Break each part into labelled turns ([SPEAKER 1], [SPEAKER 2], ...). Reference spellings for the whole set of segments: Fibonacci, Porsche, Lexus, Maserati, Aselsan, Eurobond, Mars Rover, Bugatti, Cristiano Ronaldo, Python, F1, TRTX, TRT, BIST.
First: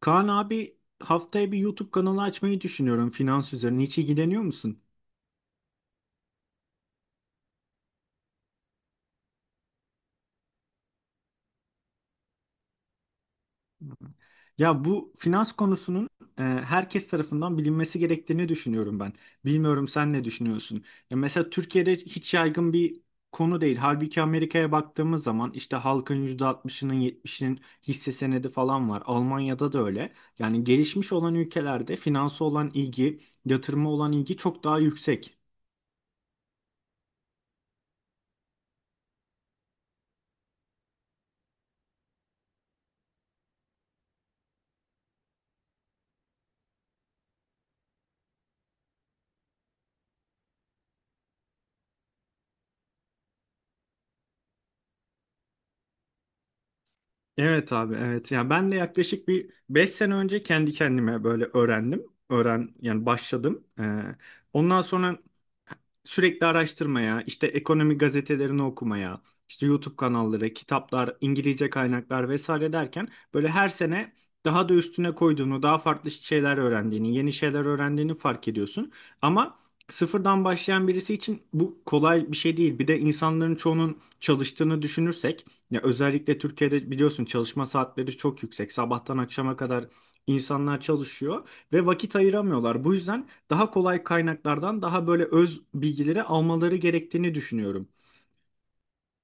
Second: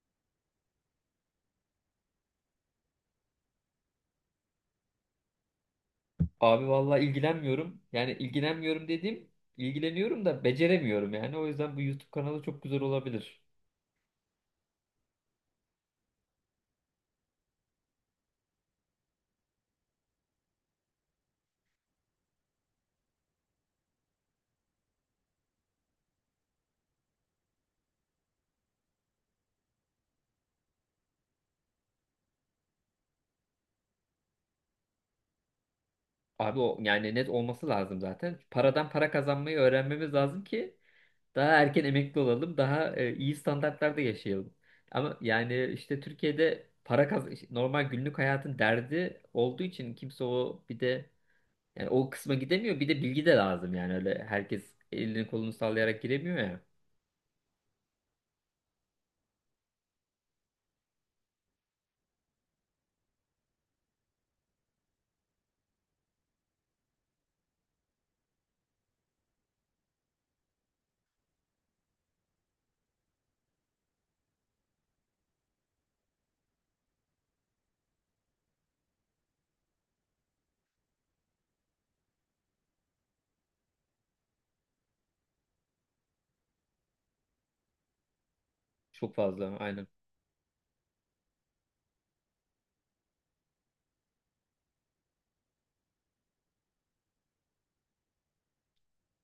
[SPEAKER 1] Kaan abi, haftaya bir YouTube kanalı açmayı düşünüyorum finans üzerine. Hiç ilgileniyor musun?
[SPEAKER 2] Abi vallahi ilgilenmiyorum. Yani ilgilenmiyorum dediğim ilgileniyorum da beceremiyorum yani. O yüzden bu YouTube kanalı çok güzel olabilir.
[SPEAKER 1] Ya bu finans konusunun herkes tarafından bilinmesi gerektiğini düşünüyorum ben. Bilmiyorum sen ne düşünüyorsun? Ya mesela Türkiye'de hiç yaygın bir konu değil. Halbuki Amerika'ya baktığımız zaman işte halkın %60'ının 70'inin hisse senedi falan var. Almanya'da da öyle. Yani gelişmiş olan ülkelerde finansa olan ilgi, yatırıma olan ilgi çok daha yüksek.
[SPEAKER 2] Abi o yani net olması lazım zaten. Paradan para kazanmayı öğrenmemiz lazım ki daha erken emekli olalım, daha iyi standartlarda yaşayalım. Ama yani işte Türkiye'de para işte normal günlük hayatın derdi olduğu için kimse o bir de yani o kısma gidemiyor. Bir de bilgi de lazım yani öyle herkes elini kolunu sallayarak giremiyor ya.
[SPEAKER 1] Evet abi, evet. Yani ben de yaklaşık bir 5 sene önce kendi kendime böyle öğrendim. Yani başladım. Ondan sonra sürekli araştırmaya, işte ekonomi gazetelerini okumaya, işte YouTube kanalları, kitaplar, İngilizce kaynaklar vesaire derken böyle her sene daha da üstüne koyduğunu, daha farklı şeyler öğrendiğini, yeni şeyler öğrendiğini fark ediyorsun. Ama sıfırdan başlayan birisi için bu kolay bir şey değil. Bir de insanların çoğunun çalıştığını düşünürsek, ya özellikle Türkiye'de biliyorsun çalışma saatleri çok yüksek.
[SPEAKER 2] Çok
[SPEAKER 1] Sabahtan
[SPEAKER 2] fazla
[SPEAKER 1] akşama
[SPEAKER 2] aynen.
[SPEAKER 1] kadar insanlar çalışıyor ve vakit ayıramıyorlar. Bu yüzden daha kolay kaynaklardan daha böyle öz bilgileri almaları gerektiğini düşünüyorum.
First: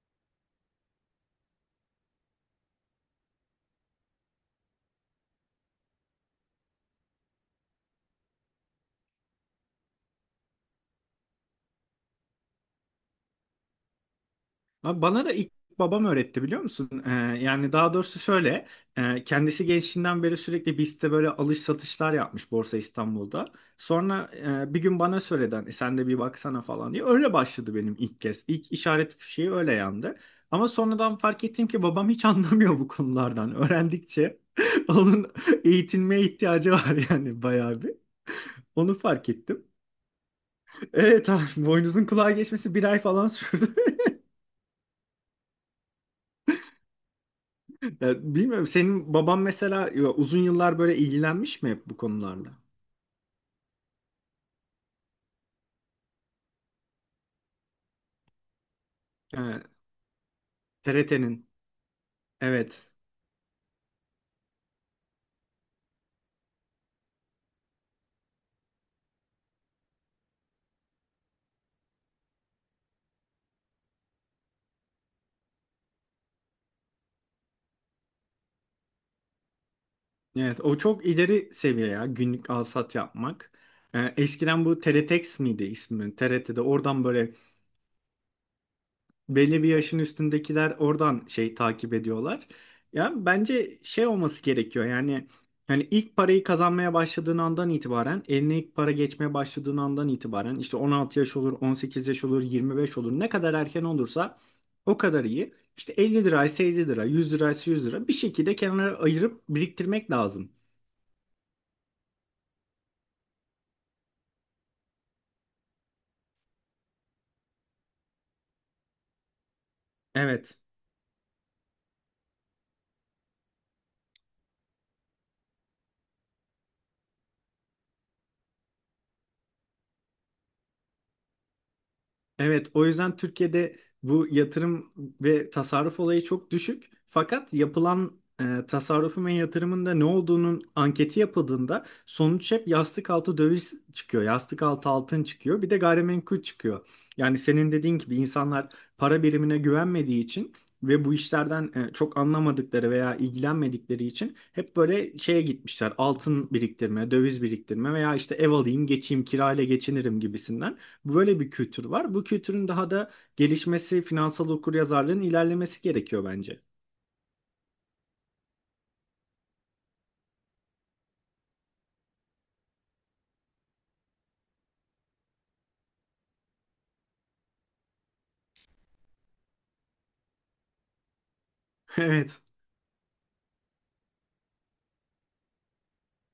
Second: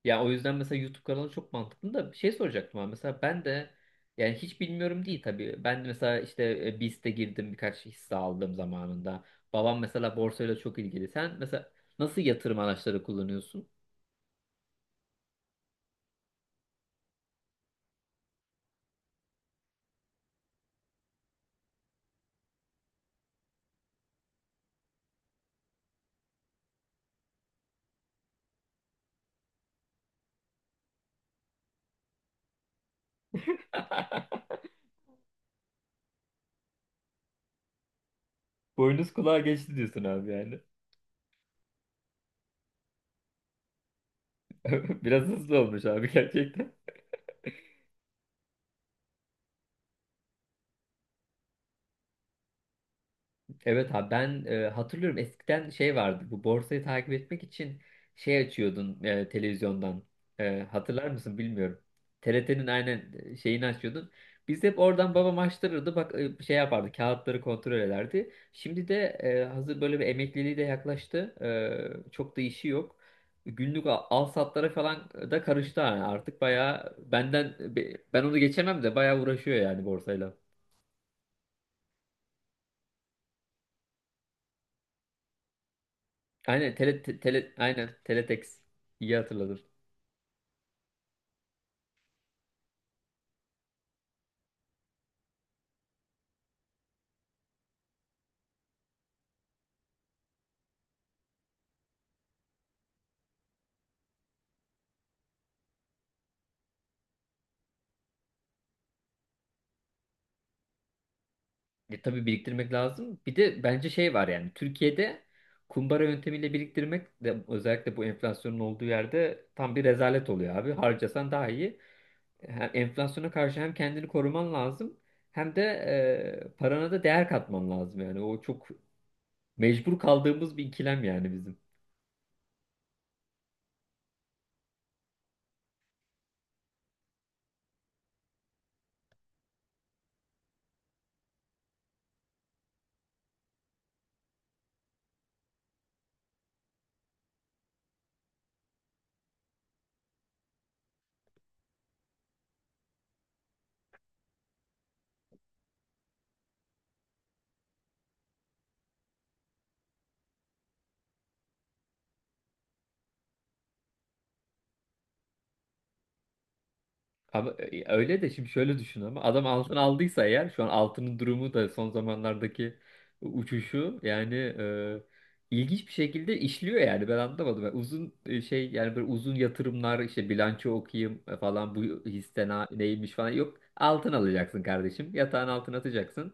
[SPEAKER 2] Ya o yüzden mesela YouTube kanalı çok mantıklı da bir şey soracaktım abi. Mesela ben de yani hiç bilmiyorum değil tabii. Ben de mesela işte BIST'e girdim birkaç hisse aldım zamanında. Babam mesela borsayla çok ilgili. Sen mesela nasıl yatırım araçları kullanıyorsun?
[SPEAKER 1] Ama bana da ilk babam öğretti, biliyor musun? Yani daha doğrusu şöyle, kendisi gençliğinden beri sürekli BIST'te böyle alış satışlar yapmış, Borsa İstanbul'da. Sonra bir gün bana söyledi, hani sen de bir baksana falan diye. Öyle başladı benim ilk kez. İlk işaret fişeği öyle yandı. Ama sonradan fark ettim ki babam hiç anlamıyor bu konulardan. Öğrendikçe onun eğitilmeye ihtiyacı var yani, bayağı bir. Onu
[SPEAKER 2] Boynuz
[SPEAKER 1] fark
[SPEAKER 2] kulağa
[SPEAKER 1] ettim.
[SPEAKER 2] geçti diyorsun abi yani.
[SPEAKER 1] Evet abi, boynuzun kulağa geçmesi bir ay falan sürdü.
[SPEAKER 2] Biraz hızlı olmuş abi gerçekten.
[SPEAKER 1] Ya, bilmiyorum senin baban mesela, ya uzun yıllar böyle ilgilenmiş mi hep bu konularla?
[SPEAKER 2] Evet abi ben hatırlıyorum eskiden şey vardı bu borsayı takip etmek için şey açıyordun
[SPEAKER 1] Evet,
[SPEAKER 2] televizyondan. E, hatırlar mısın
[SPEAKER 1] TRT'nin.
[SPEAKER 2] bilmiyorum. TRT'nin
[SPEAKER 1] Evet,
[SPEAKER 2] aynen şeyini açıyordun. Biz hep oradan babam açtırırdı bak şey yapardı, kağıtları kontrol ederdi. Şimdi de hazır böyle bir emekliliği de yaklaştı. E, çok da işi yok. Günlük al, al satlara falan da karıştı yani artık bayağı benden ben onu geçemem de bayağı uğraşıyor yani borsayla.
[SPEAKER 1] evet. O çok ileri seviye ya, günlük alsat yapmak. Eskiden bu TRTX miydi ismi? TRT'de
[SPEAKER 2] Aynen tele,
[SPEAKER 1] oradan
[SPEAKER 2] te-
[SPEAKER 1] böyle
[SPEAKER 2] tele aynen teletext. İyi hatırladın.
[SPEAKER 1] belli bir yaşın üstündekiler oradan şey takip ediyorlar. Ya bence şey olması gerekiyor. Yani hani ilk parayı kazanmaya başladığın andan itibaren, eline ilk para geçmeye başladığın andan itibaren, işte 16 yaş olur, 18 yaş olur, 25 olur. Ne kadar erken olursa o kadar iyi. İşte 50 liraysa 50 lira, 100 liraysa 100 lira, bir şekilde kenara ayırıp biriktirmek lazım.
[SPEAKER 2] E, tabii biriktirmek lazım. Bir de bence şey var yani Türkiye'de kumbara yöntemiyle biriktirmek de özellikle bu enflasyonun olduğu yerde tam bir rezalet oluyor
[SPEAKER 1] Evet.
[SPEAKER 2] abi. Harcasan daha iyi. Hem enflasyona karşı hem kendini koruman lazım, hem de parana da değer katman lazım yani. O çok mecbur kaldığımız bir ikilem yani bizim.
[SPEAKER 1] Evet, o yüzden Türkiye'de bu yatırım ve tasarruf olayı çok düşük. Fakat yapılan tasarrufun ve yatırımın da ne olduğunun anketi yapıldığında, sonuç hep yastık altı döviz çıkıyor, yastık altı altın çıkıyor, bir de gayrimenkul çıkıyor. Yani senin dediğin gibi insanlar para birimine güvenmediği için ve bu işlerden çok anlamadıkları veya ilgilenmedikleri için hep böyle şeye gitmişler: altın biriktirme, döviz biriktirme veya işte ev alayım, geçeyim, kirayla geçinirim gibisinden. Böyle bir kültür var. Bu kültürün daha da gelişmesi, finansal okuryazarlığın ilerlemesi gerekiyor bence.
[SPEAKER 2] Ama öyle de, şimdi şöyle düşün, ama adam altın aldıysa eğer şu an altının durumu da son zamanlardaki uçuşu yani ilginç bir şekilde işliyor yani ben anlamadım. Ben uzun şey, yani böyle uzun yatırımlar, işte bilanço okuyayım falan, bu
[SPEAKER 1] Evet.
[SPEAKER 2] hisse neymiş falan, yok. Altın alacaksın kardeşim, yatağın altına atacaksın.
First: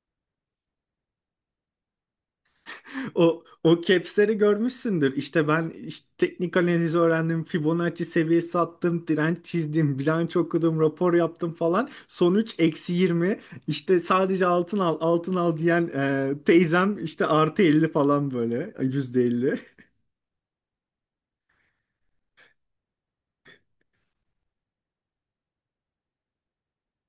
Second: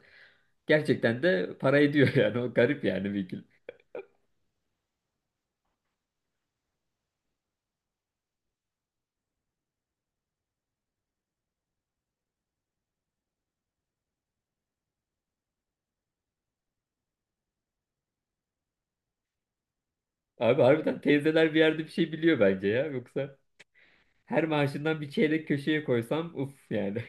[SPEAKER 2] Gerçekten de para ediyor yani, o garip yani Vigil.
[SPEAKER 1] O caps'leri görmüşsündür. İşte ben işte teknik analizi öğrendim, Fibonacci seviyesi attım, direnç çizdim, bilanço okudum, rapor yaptım falan. Sonuç -20. İşte sadece altın al, altın al diyen teyzem işte artı 50 falan, böyle %50.
[SPEAKER 2] Abi harbiden teyzeler bir yerde bir şey biliyor bence ya, yoksa her maaşından bir çeyrek köşeye koysam uf yani.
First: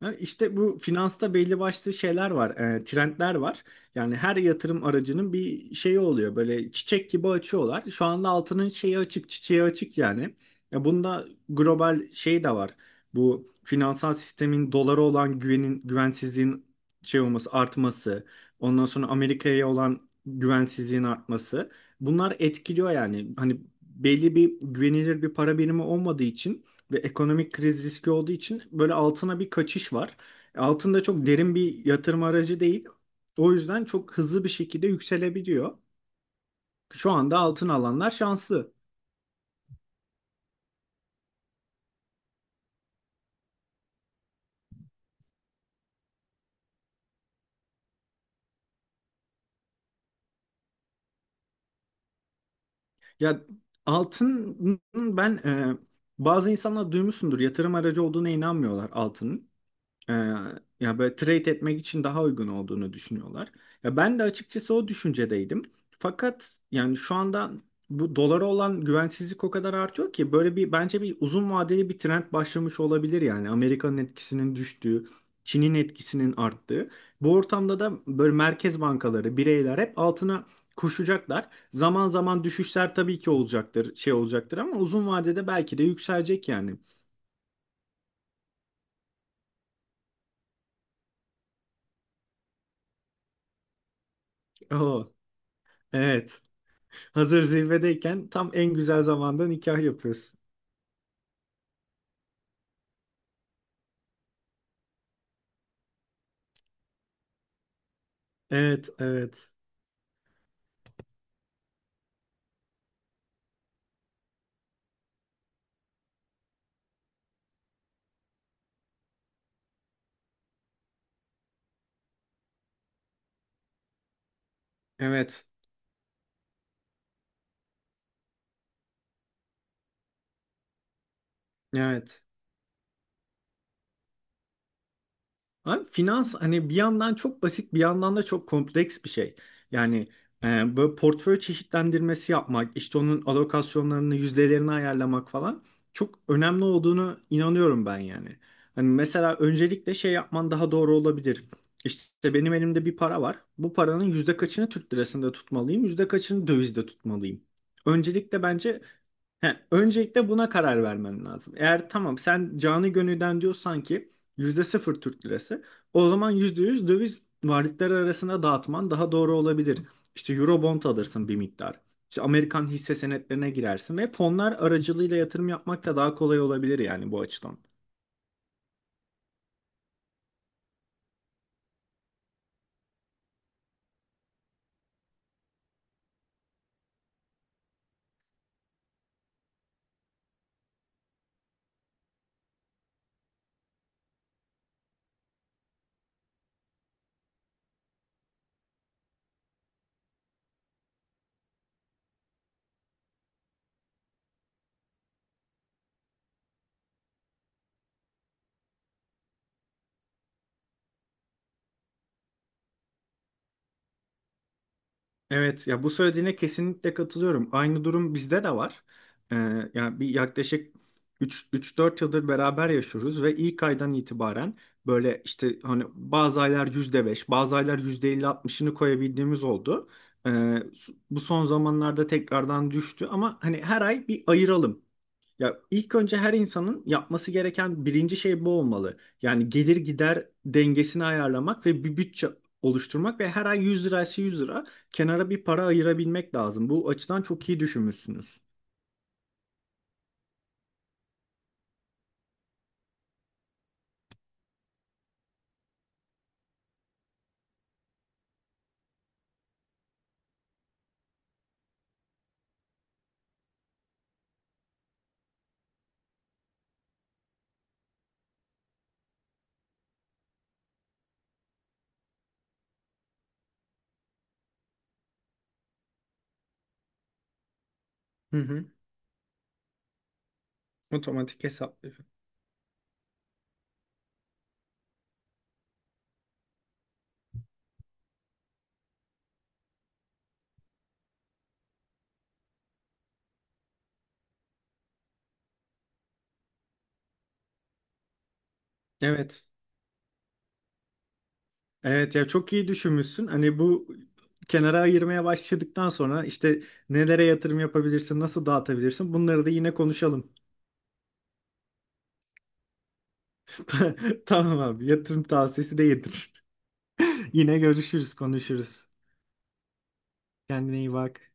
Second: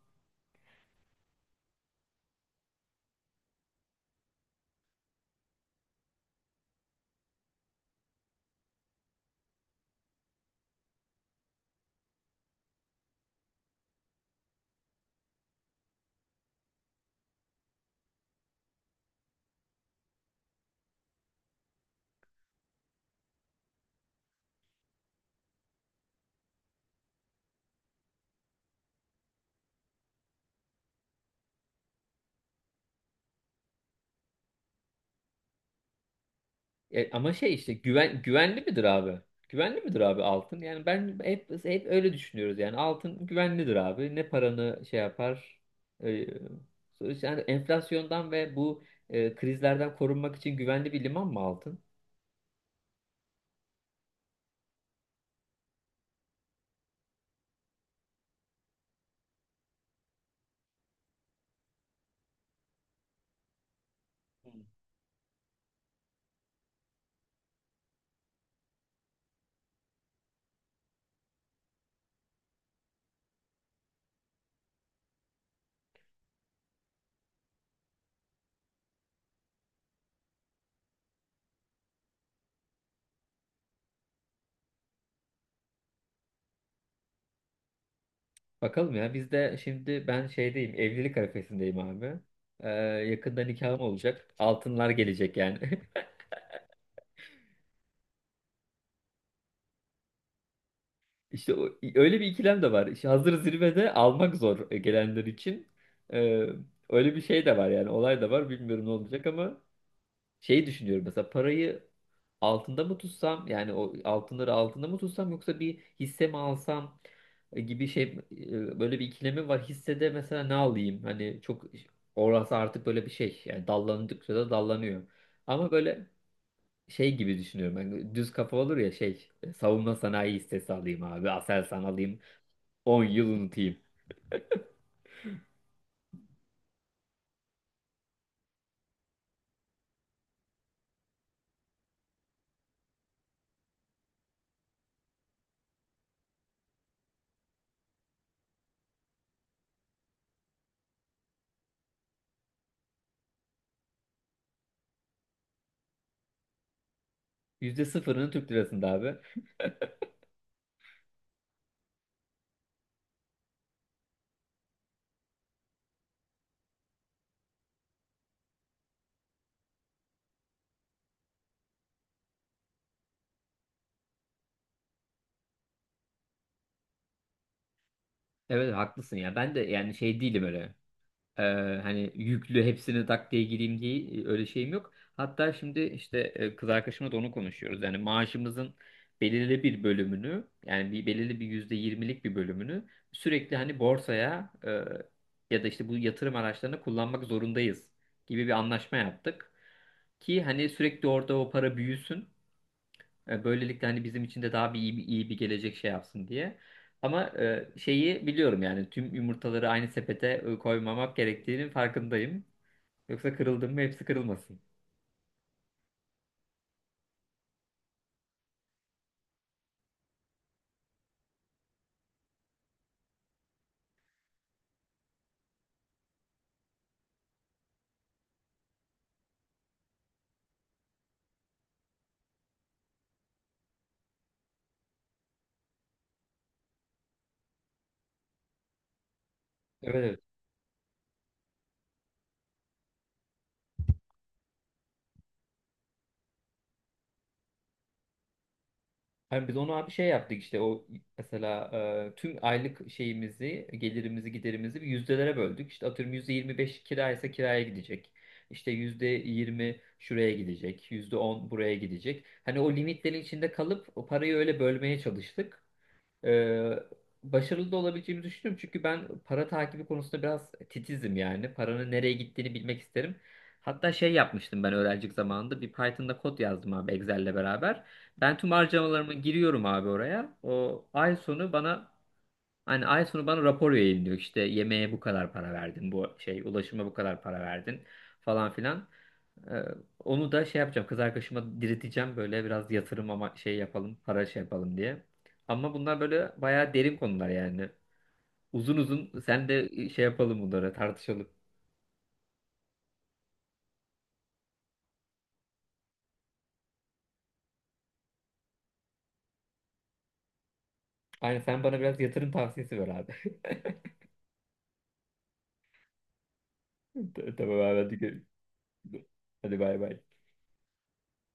[SPEAKER 1] Yani İşte bu finansta belli başlı şeyler var, trendler var. Yani her yatırım aracının bir şeyi oluyor. Böyle çiçek gibi açıyorlar. Şu anda altının şeyi açık, çiçeği açık yani. Bunda global şey de var. Bu finansal sistemin, dolara olan güvenin, güvensizliğin şey olması, artması. Ondan sonra Amerika'ya olan güvensizliğin artması. Bunlar etkiliyor yani. Hani belli bir güvenilir bir para birimi olmadığı için ve ekonomik kriz riski olduğu için böyle altına bir kaçış var. Altın da çok derin bir yatırım aracı değil. O yüzden çok hızlı bir şekilde yükselebiliyor. Şu
[SPEAKER 2] Ama
[SPEAKER 1] anda
[SPEAKER 2] şey
[SPEAKER 1] altın
[SPEAKER 2] işte,
[SPEAKER 1] alanlar
[SPEAKER 2] güven güvenli
[SPEAKER 1] şanslı.
[SPEAKER 2] midir abi? Güvenli midir abi altın? Yani ben hep öyle düşünüyoruz yani, altın güvenlidir abi. Ne paranı şey yapar? E, Sonuçta yani enflasyondan ve bu krizlerden korunmak için güvenli bir liman mı altın?
[SPEAKER 1] Ya altın, ben bazı insanlar duymuşsundur, yatırım aracı olduğuna inanmıyorlar altının. Ee, ya böyle trade etmek için daha uygun olduğunu düşünüyorlar. Ya ben de
[SPEAKER 2] Hı.
[SPEAKER 1] açıkçası o düşüncedeydim. Fakat yani şu anda bu dolara olan güvensizlik o kadar artıyor ki böyle bir, bence bir uzun vadeli bir trend başlamış olabilir yani. Amerika'nın etkisinin düştüğü, Çin'in etkisinin arttığı. Bu ortamda da böyle merkez bankaları, bireyler hep altına koşacaklar. Zaman zaman düşüşler tabii ki olacaktır, şey olacaktır, ama uzun vadede belki de yükselecek yani.
[SPEAKER 2] Bakalım ya, biz de şimdi ben şeydeyim, evlilik arifesindeyim abi. E, Yakında nikahım olacak. Altınlar
[SPEAKER 1] Oo,
[SPEAKER 2] gelecek yani.
[SPEAKER 1] evet. Hazır zirvedeyken, tam en güzel zamanda nikah yapıyorsun.
[SPEAKER 2] İşte o, öyle bir ikilem de var. İşte hazır zirvede almak zor gelenler için. Ee, Öyle bir şey de var yani, olay da var. Bilmiyorum
[SPEAKER 1] Evet,
[SPEAKER 2] ne olacak,
[SPEAKER 1] evet,
[SPEAKER 2] ama şeyi düşünüyorum mesela, parayı altında mı tutsam yani, o altınları altında mı tutsam, yoksa bir hisse mi alsam gibi şey, böyle bir ikilemim var. Hissede mesela ne alayım? Hani çok orası artık böyle bir şey. Yani dallandıkça da dallanıyor.
[SPEAKER 1] evet,
[SPEAKER 2] Ama böyle şey gibi düşünüyorum. Hani düz kafa olur ya şey, savunma sanayi hissesi alayım abi. Aselsan alayım.
[SPEAKER 1] evet.
[SPEAKER 2] 10 yıl unutayım.
[SPEAKER 1] Abi finans, hani bir yandan çok basit, bir yandan da çok kompleks bir şey. Yani böyle portföy çeşitlendirmesi yapmak, işte onun alokasyonlarını, yüzdelerini ayarlamak falan çok önemli olduğunu inanıyorum ben yani. Hani mesela öncelikle şey yapman daha doğru olabilir. İşte benim elimde bir para var. Bu paranın yüzde kaçını Türk lirasında tutmalıyım, yüzde kaçını dövizde tutmalıyım.
[SPEAKER 2] Yüzde sıfırını
[SPEAKER 1] Öncelikle
[SPEAKER 2] Türk
[SPEAKER 1] bence
[SPEAKER 2] lirasında abi.
[SPEAKER 1] He, öncelikle buna karar vermen lazım. Eğer tamam sen canı gönülden diyorsan ki %0 Türk lirası, o zaman %100 döviz varlıkları arasında dağıtman daha doğru olabilir. İşte Eurobond alırsın bir miktar. İşte Amerikan hisse senetlerine girersin ve fonlar aracılığıyla yatırım yapmak da daha kolay olabilir yani, bu açıdan.
[SPEAKER 2] Evet haklısın ya. Ben de yani şey değilim öyle. Ee, Hani yüklü hepsini tak diye gireyim diye öyle şeyim yok. Hatta şimdi işte kız arkadaşımla da onu konuşuyoruz. Yani maaşımızın belirli bir bölümünü, yani belirli bir %20'lik bir bölümünü sürekli hani borsaya, ya da işte bu yatırım araçlarını kullanmak zorundayız gibi bir anlaşma yaptık. Ki hani sürekli orada o para büyüsün. Böylelikle hani bizim için de daha bir iyi, bir iyi bir gelecek şey yapsın diye. Ama şeyi biliyorum yani, tüm yumurtaları aynı sepete koymamak gerektiğinin farkındayım. Yoksa kırıldım mı hepsi kırılmasın.
[SPEAKER 1] Evet ya, bu söylediğine kesinlikle katılıyorum. Aynı durum bizde de var. Ee, yani bir yaklaşık 3-4 yıldır beraber yaşıyoruz ve ilk aydan itibaren böyle işte hani bazı aylar %5, bazı aylar yüzde elli altmışını koyabildiğimiz oldu. Ee, bu son zamanlarda tekrardan düştü, ama hani her ay bir ayıralım. Ya ilk önce her insanın yapması gereken birinci şey bu olmalı. Yani gelir
[SPEAKER 2] Evet,
[SPEAKER 1] gider dengesini ayarlamak ve bir bütçe oluşturmak ve her ay 100 liraysa 100 lira kenara bir para ayırabilmek lazım. Bu açıdan çok iyi düşünmüşsünüz.
[SPEAKER 2] hani biz onu abi şey yaptık, işte o mesela tüm aylık şeyimizi, gelirimizi, giderimizi bir yüzdelere böldük. İşte atıyorum %25 kira ise kiraya gidecek. İşte %20 şuraya gidecek, %10 buraya gidecek. Hani o limitlerin içinde kalıp o parayı öyle bölmeye çalıştık. Ee, Başarılı da olabileceğimi düşünüyorum. Çünkü ben para takibi konusunda biraz titizim yani. Paranın nereye gittiğini bilmek isterim. Hatta şey yapmıştım ben öğrencilik zamanında. Bir Python'da kod yazdım abi Excel'le beraber. Ben
[SPEAKER 1] Hı
[SPEAKER 2] tüm
[SPEAKER 1] hı.
[SPEAKER 2] harcamalarımı giriyorum abi oraya. O
[SPEAKER 1] Otomatik hesaplıyor.
[SPEAKER 2] ay sonu bana rapor yayınlıyor. İşte yemeğe bu kadar para verdin. Bu şey, ulaşıma bu kadar para verdin falan filan. Ee, Onu da şey yapacağım, kız arkadaşıma direteceğim böyle biraz yatırım ama, şey yapalım, para şey yapalım diye. Ama bunlar böyle bayağı derin konular yani. Uzun uzun
[SPEAKER 1] Evet.
[SPEAKER 2] sen de şey yapalım, bunları tartışalım.
[SPEAKER 1] Evet ya, çok iyi düşünmüşsün. Hani bu kenara ayırmaya başladıktan sonra işte nelere yatırım yapabilirsin, nasıl dağıtabilirsin, bunları da yine konuşalım.
[SPEAKER 2] Aynen, sen bana biraz yatırım tavsiyesi ver abi.
[SPEAKER 1] Tamam abi, yatırım tavsiyesi de yedir.
[SPEAKER 2] Tamam
[SPEAKER 1] Yine
[SPEAKER 2] abi, hadi
[SPEAKER 1] görüşürüz, konuşuruz.
[SPEAKER 2] hadi bay bay.
[SPEAKER 1] Kendine iyi bak.